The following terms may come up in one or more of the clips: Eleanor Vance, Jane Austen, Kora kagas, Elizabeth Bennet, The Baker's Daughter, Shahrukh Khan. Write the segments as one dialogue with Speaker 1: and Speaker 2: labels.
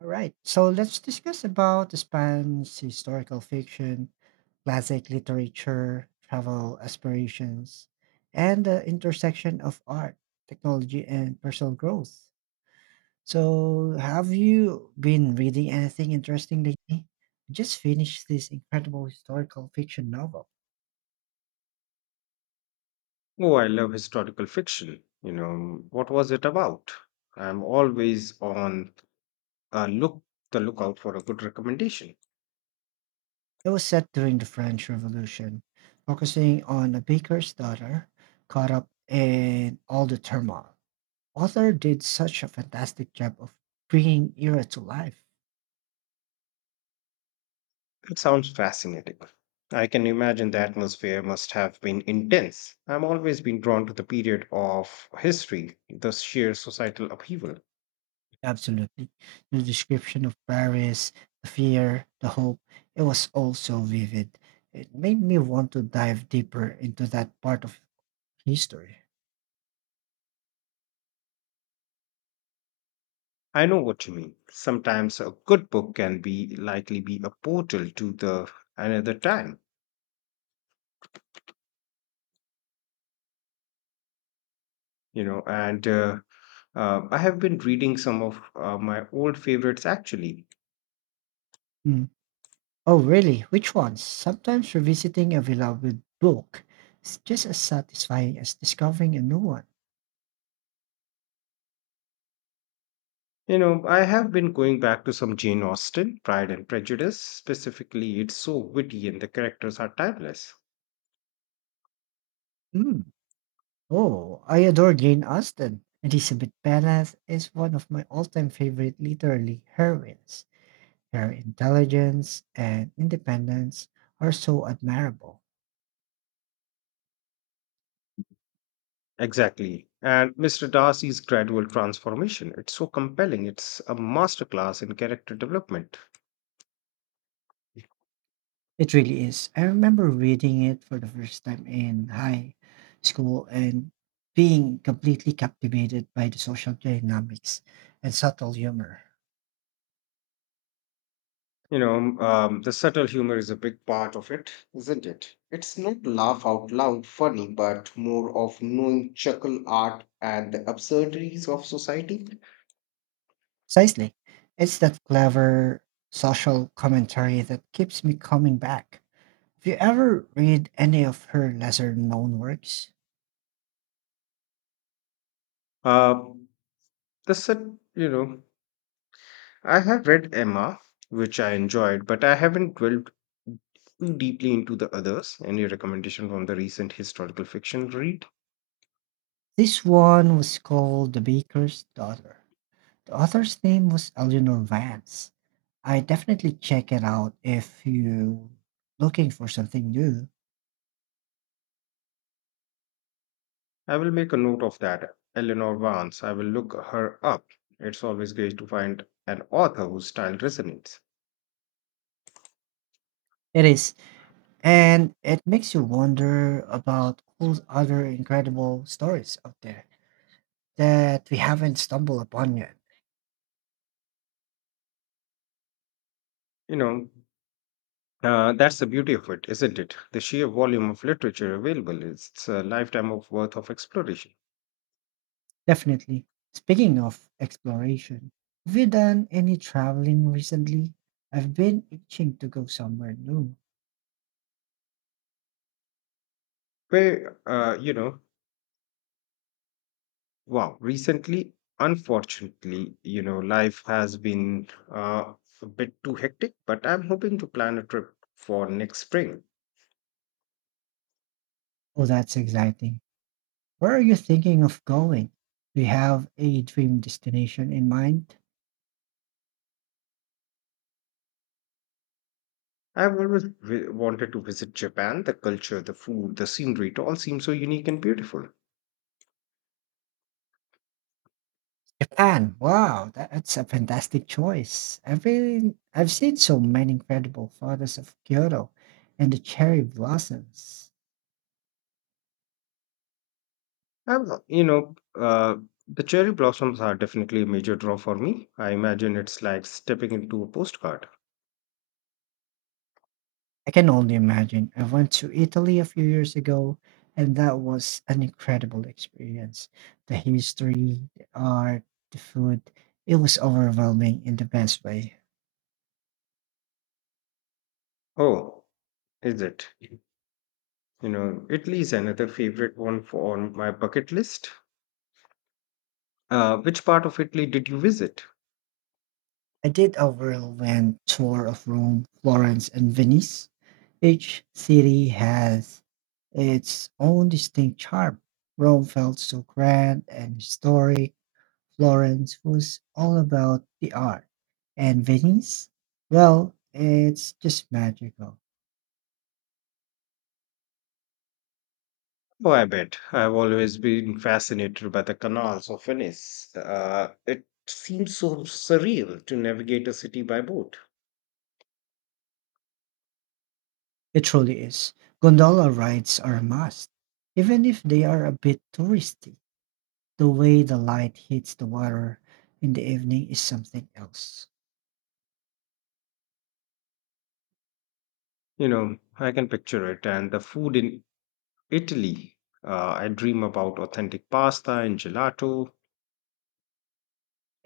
Speaker 1: All right. So let's discuss about the spans, historical fiction, classic literature, travel aspirations, and the intersection of art, technology, and personal growth. So, have you been reading anything interesting lately? I just finished this incredible historical fiction novel.
Speaker 2: Oh, I love historical fiction. You know, what was it about? I'm always on a look the lookout for a good recommendation.
Speaker 1: It was set during the French Revolution, focusing on a baker's daughter caught up in all the turmoil. Author did such a fantastic job of bringing era to life.
Speaker 2: It sounds fascinating. I can imagine the atmosphere must have been intense. I'm always been drawn to the period of history, the sheer societal upheaval.
Speaker 1: Absolutely. The description of Paris, the fear, the hope, it was all so vivid. It made me want to dive deeper into that part of history.
Speaker 2: I know what you mean. Sometimes a good book can be likely be a portal to the another time, you know, and I have been reading some of my old favorites actually.
Speaker 1: Mm. Oh, really? Which ones? Sometimes revisiting a beloved book is just as satisfying as discovering a new one.
Speaker 2: You know, I have been going back to some Jane Austen, Pride and Prejudice. Specifically, it's so witty and the characters are timeless.
Speaker 1: Mm. Oh, I adore Jane Austen. Elizabeth Bennet is one of my all-time favorite literary heroines. Her intelligence and independence are so admirable.
Speaker 2: Exactly. And Mr. Darcy's gradual transformation, it's so compelling. It's a masterclass in character development.
Speaker 1: It really is. I remember reading it for the first time in high school and being completely captivated by the social dynamics and subtle humor.
Speaker 2: The subtle humor is a big part of it, isn't it? It's not laugh out loud funny, but more of knowing chuckle art and the absurdities of society.
Speaker 1: Precisely. It's that clever social commentary that keeps me coming back. If you ever read any of her lesser known works,
Speaker 2: Uh, the set, you know, I have read Emma, which I enjoyed, but I haven't dwelled too deeply into the others. Any recommendation from the recent historical fiction read?
Speaker 1: this one was called The Baker's Daughter. The author's name was Eleanor Vance. I definitely check it out if you looking for something new.
Speaker 2: I will make a note of that. Eleanor Vance, I will look her up. It's always great to find an author whose style resonates.
Speaker 1: It is, and it makes you wonder about all the other incredible stories out there that we haven't stumbled upon yet.
Speaker 2: You know, that's the beauty of it, isn't it? The sheer volume of literature available. It's a lifetime of worth of exploration.
Speaker 1: Definitely. Speaking of exploration, have you done any traveling recently? I've been itching to go somewhere new.
Speaker 2: Where, uh, you know, wow, recently, unfortunately, you know, life has been uh, a bit too hectic, but I'm hoping to plan a trip for next spring.
Speaker 1: Oh, that's exciting. Where are you thinking of going? Do you have a dream destination in mind?
Speaker 2: Wanted to visit Japan. The culture, the food, the scenery, it all seems so unique and beautiful.
Speaker 1: Japan. Wow, that's a fantastic choice. I've seen so many incredible photos of Kyoto and the cherry blossoms.
Speaker 2: Um, you know, uh, the cherry blossoms are definitely a major draw for me. I imagine it's like stepping into a postcard.
Speaker 1: I can only imagine. I went to Italy a few years ago, and that was an incredible experience. The history, the art, the food, it was overwhelming in the best way.
Speaker 2: Oh, is it? You know, Italy is another favorite one for on my bucket list. Which part of Italy did you visit?
Speaker 1: I did a whirlwind tour of Rome, Florence, and Venice. Each city has its own distinct charm. Rome felt so grand and historic. Florence was all about the art. And Venice, well, it's just magical.
Speaker 2: Oh, I bet. I've always been fascinated by the canals of Venice. It seems so surreal to navigate a city by boat.
Speaker 1: It truly is. Gondola rides are a must, even if they are a bit touristy. The way the light hits the water in the evening is something else.
Speaker 2: You know, I can picture it, and the food in Italy. I dream about authentic pasta and gelato.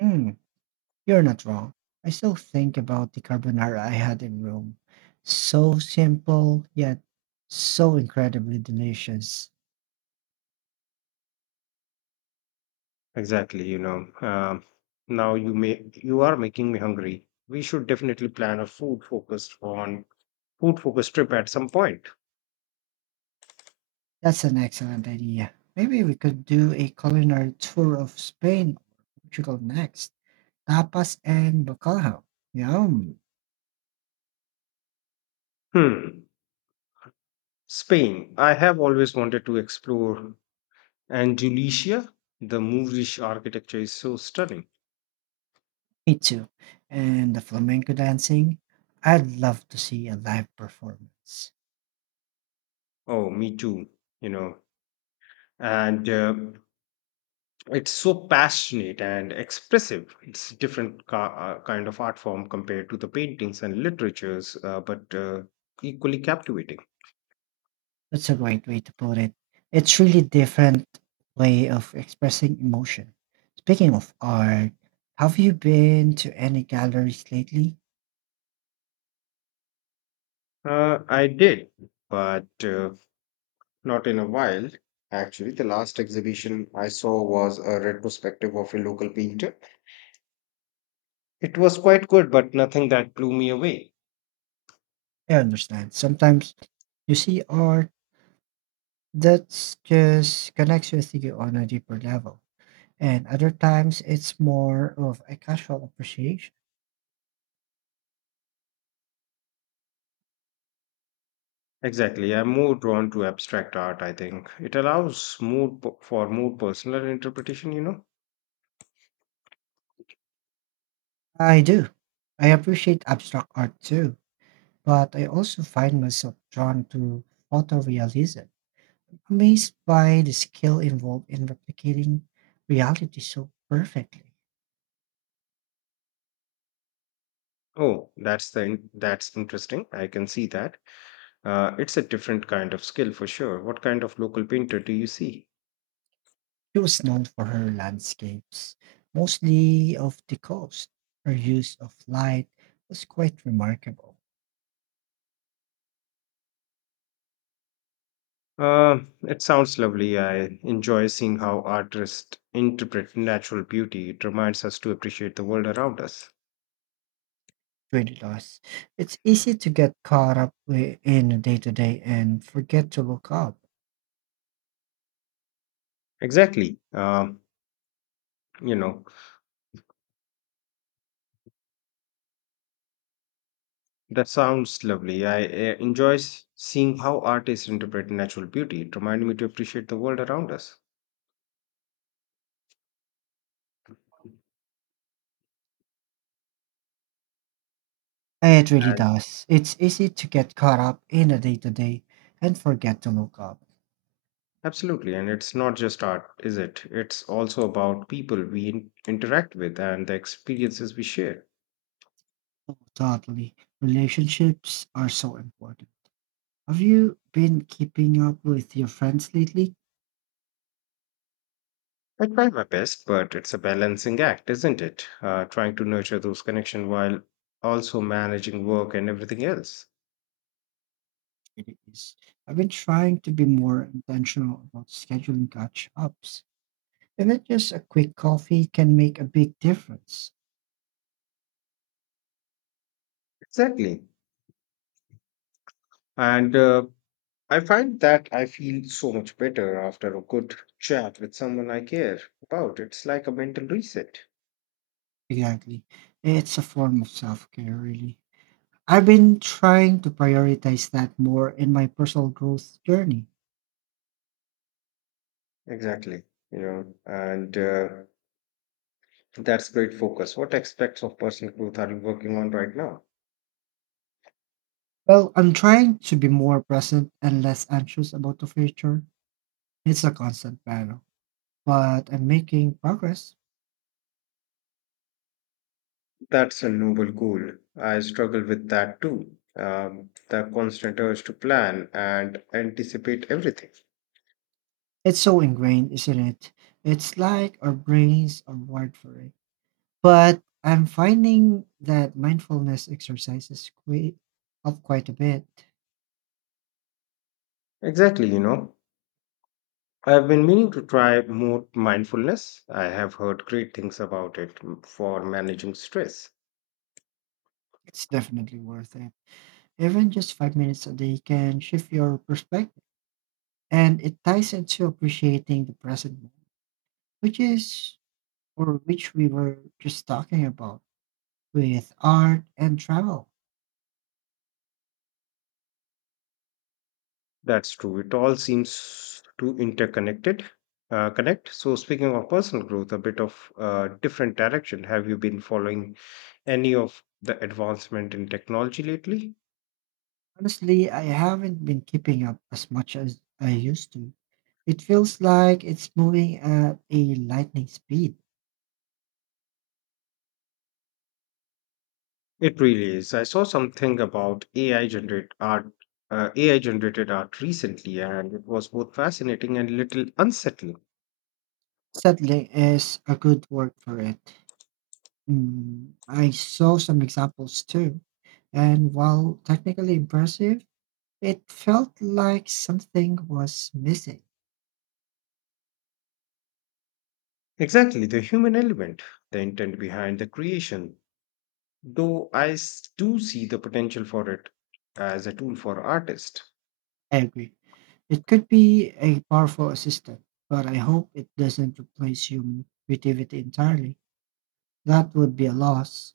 Speaker 1: Mm. You're not wrong. I still think about the carbonara I had in Rome. So simple, yet so incredibly delicious.
Speaker 2: Exactly, you know. Um, Now you are making me hungry. We should definitely plan a food focused on food focused trip at some point.
Speaker 1: That's an excellent idea. Maybe we could do a culinary tour of Spain or Portugal next. Tapas and bacalhau. Yum.
Speaker 2: Hmm. Spain. I have always wanted to explore Andalusia. The Moorish architecture is so stunning.
Speaker 1: Me too. And the flamenco dancing. I'd love to see a live performance.
Speaker 2: Oh, me too. You know, and It's so passionate and expressive. It's different ca- kind of art form compared to the paintings and literatures, but equally captivating.
Speaker 1: That's a great way to put it. It's really different way of expressing emotion. Speaking of art, have you been to any galleries lately?
Speaker 2: I did, but not in a while. Actually, the last exhibition I saw was a retrospective of a local painter. It was quite good, but nothing that blew me away.
Speaker 1: I understand. Sometimes you see art that's just connects with you on a deeper level. And other times it's more of a casual appreciation.
Speaker 2: Exactly, I'm more drawn to abstract art. I think it allows more for more personal interpretation, you know.
Speaker 1: I do. I appreciate abstract art too, but I also find myself drawn to photorealism. Amazed by the skill involved in replicating reality so perfectly,
Speaker 2: Oh, that's interesting. I can see that. It's a different kind of skill for sure. What kind of local painter do you see?
Speaker 1: she was known for her landscapes, mostly of the coast. Her use of light was quite remarkable.
Speaker 2: It sounds lovely. I enjoy seeing how artists interpret natural beauty. It reminds us to appreciate the world around us.
Speaker 1: It really does. It's easy to get caught up in the day to day and forget to look up.
Speaker 2: Exactly. Um, you know, that sounds lovely. I enjoy seeing how artists interpret natural beauty. It reminds me to appreciate the world around us.
Speaker 1: It really does. It's easy to get caught up in the day to day and forget to look up.
Speaker 2: Absolutely. And it's not just art, is it? It's also about people we interact with and the experiences we share.
Speaker 1: Totally. Relationships are so important. Have you been keeping up with your friends lately?
Speaker 2: I try my best, but it's a balancing act, isn't it? Trying to nurture those connections while also managing work and everything else.
Speaker 1: It is. I've been trying to be more intentional about scheduling catch ups. And that just a quick coffee can make a big difference.
Speaker 2: Exactly. And I find that I feel so much better after a good chat with someone I care about. It's like a mental reset.
Speaker 1: Exactly. It's a form of self care, really. I've been trying to prioritize that more in my personal growth journey.
Speaker 2: Exactly. You know, and That's great focus. What aspects of personal growth are you working on right now?
Speaker 1: Well, I'm trying to be more present and less anxious about the future. It's a constant battle, but I'm making progress.
Speaker 2: That's a noble goal. I struggle with that too. The constant urge to plan and anticipate everything.
Speaker 1: It's so ingrained, isn't it? It's like our brains are wired for it. But I'm finding that mindfulness exercises quite a bit.
Speaker 2: Exactly, you know. I've been meaning to try more mindfulness. I have heard great things about it for managing stress.
Speaker 1: It's definitely worth it. Even just 5 minutes a day can shift your perspective, and it ties into appreciating the present moment, which is or which we were just talking about with art and travel.
Speaker 2: That's true. It all seems to interconnected. Connect. So, speaking of personal growth, a bit of different direction. Have you been following any of the advancement in technology lately?
Speaker 1: Honestly, I haven't been keeping up as much as I used to. It feels like it's moving at a lightning speed.
Speaker 2: It really is. I saw something about AI generated art recently, and it was both fascinating and a little unsettling.
Speaker 1: Settling is a good word for it. Mm, I saw some examples too, and while technically impressive, it felt like something was missing.
Speaker 2: Exactly, the human element, the intent behind the creation. Though I do see the potential for it as a tool for artists.
Speaker 1: I agree. It could be a powerful assistant, but I hope it doesn't replace human creativity entirely. That would be a loss.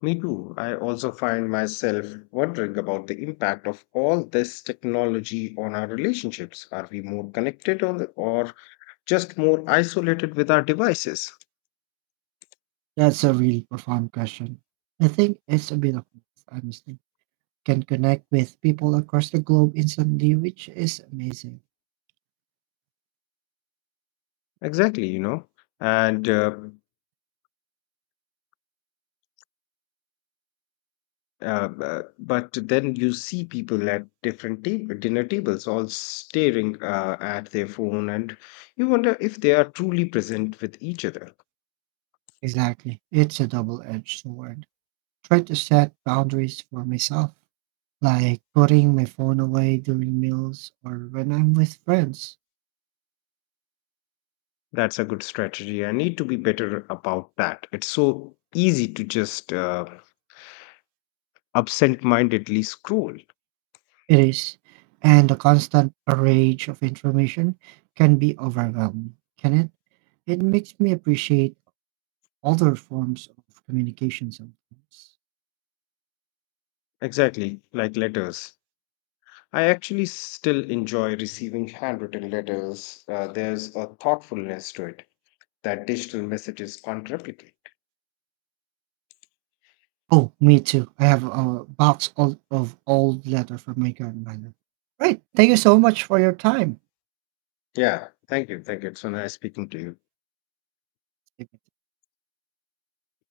Speaker 2: Me too. I also find myself wondering about the impact of all this technology on our relationships. Are we more connected or just more isolated with our devices?
Speaker 1: That's a really profound question. I think it's a bit of both, honestly. Can connect with people across the globe instantly, which is amazing.
Speaker 2: Exactly, you know. And uh, but then you see people at dinner tables all staring at their phone, and you wonder if they are truly present with each other.
Speaker 1: Exactly. It's a double edged sword. Try to set boundaries for myself, like putting my phone away during meals or when I'm with friends.
Speaker 2: That's a good strategy. I need to be better about that. It's so easy to just absent mindedly scroll.
Speaker 1: It is. And the constant barrage of information can be overwhelming, can it? It makes me appreciate other forms of communication sometimes.
Speaker 2: Exactly, like letters. I actually still enjoy receiving handwritten letters. There's a thoughtfulness to it that digital messages can't replicate.
Speaker 1: Oh, me too. I have a box of old letter from my grandmother. Right. Thank you so much for your time.
Speaker 2: Yeah, thank you. Thank you. It's so nice speaking to you.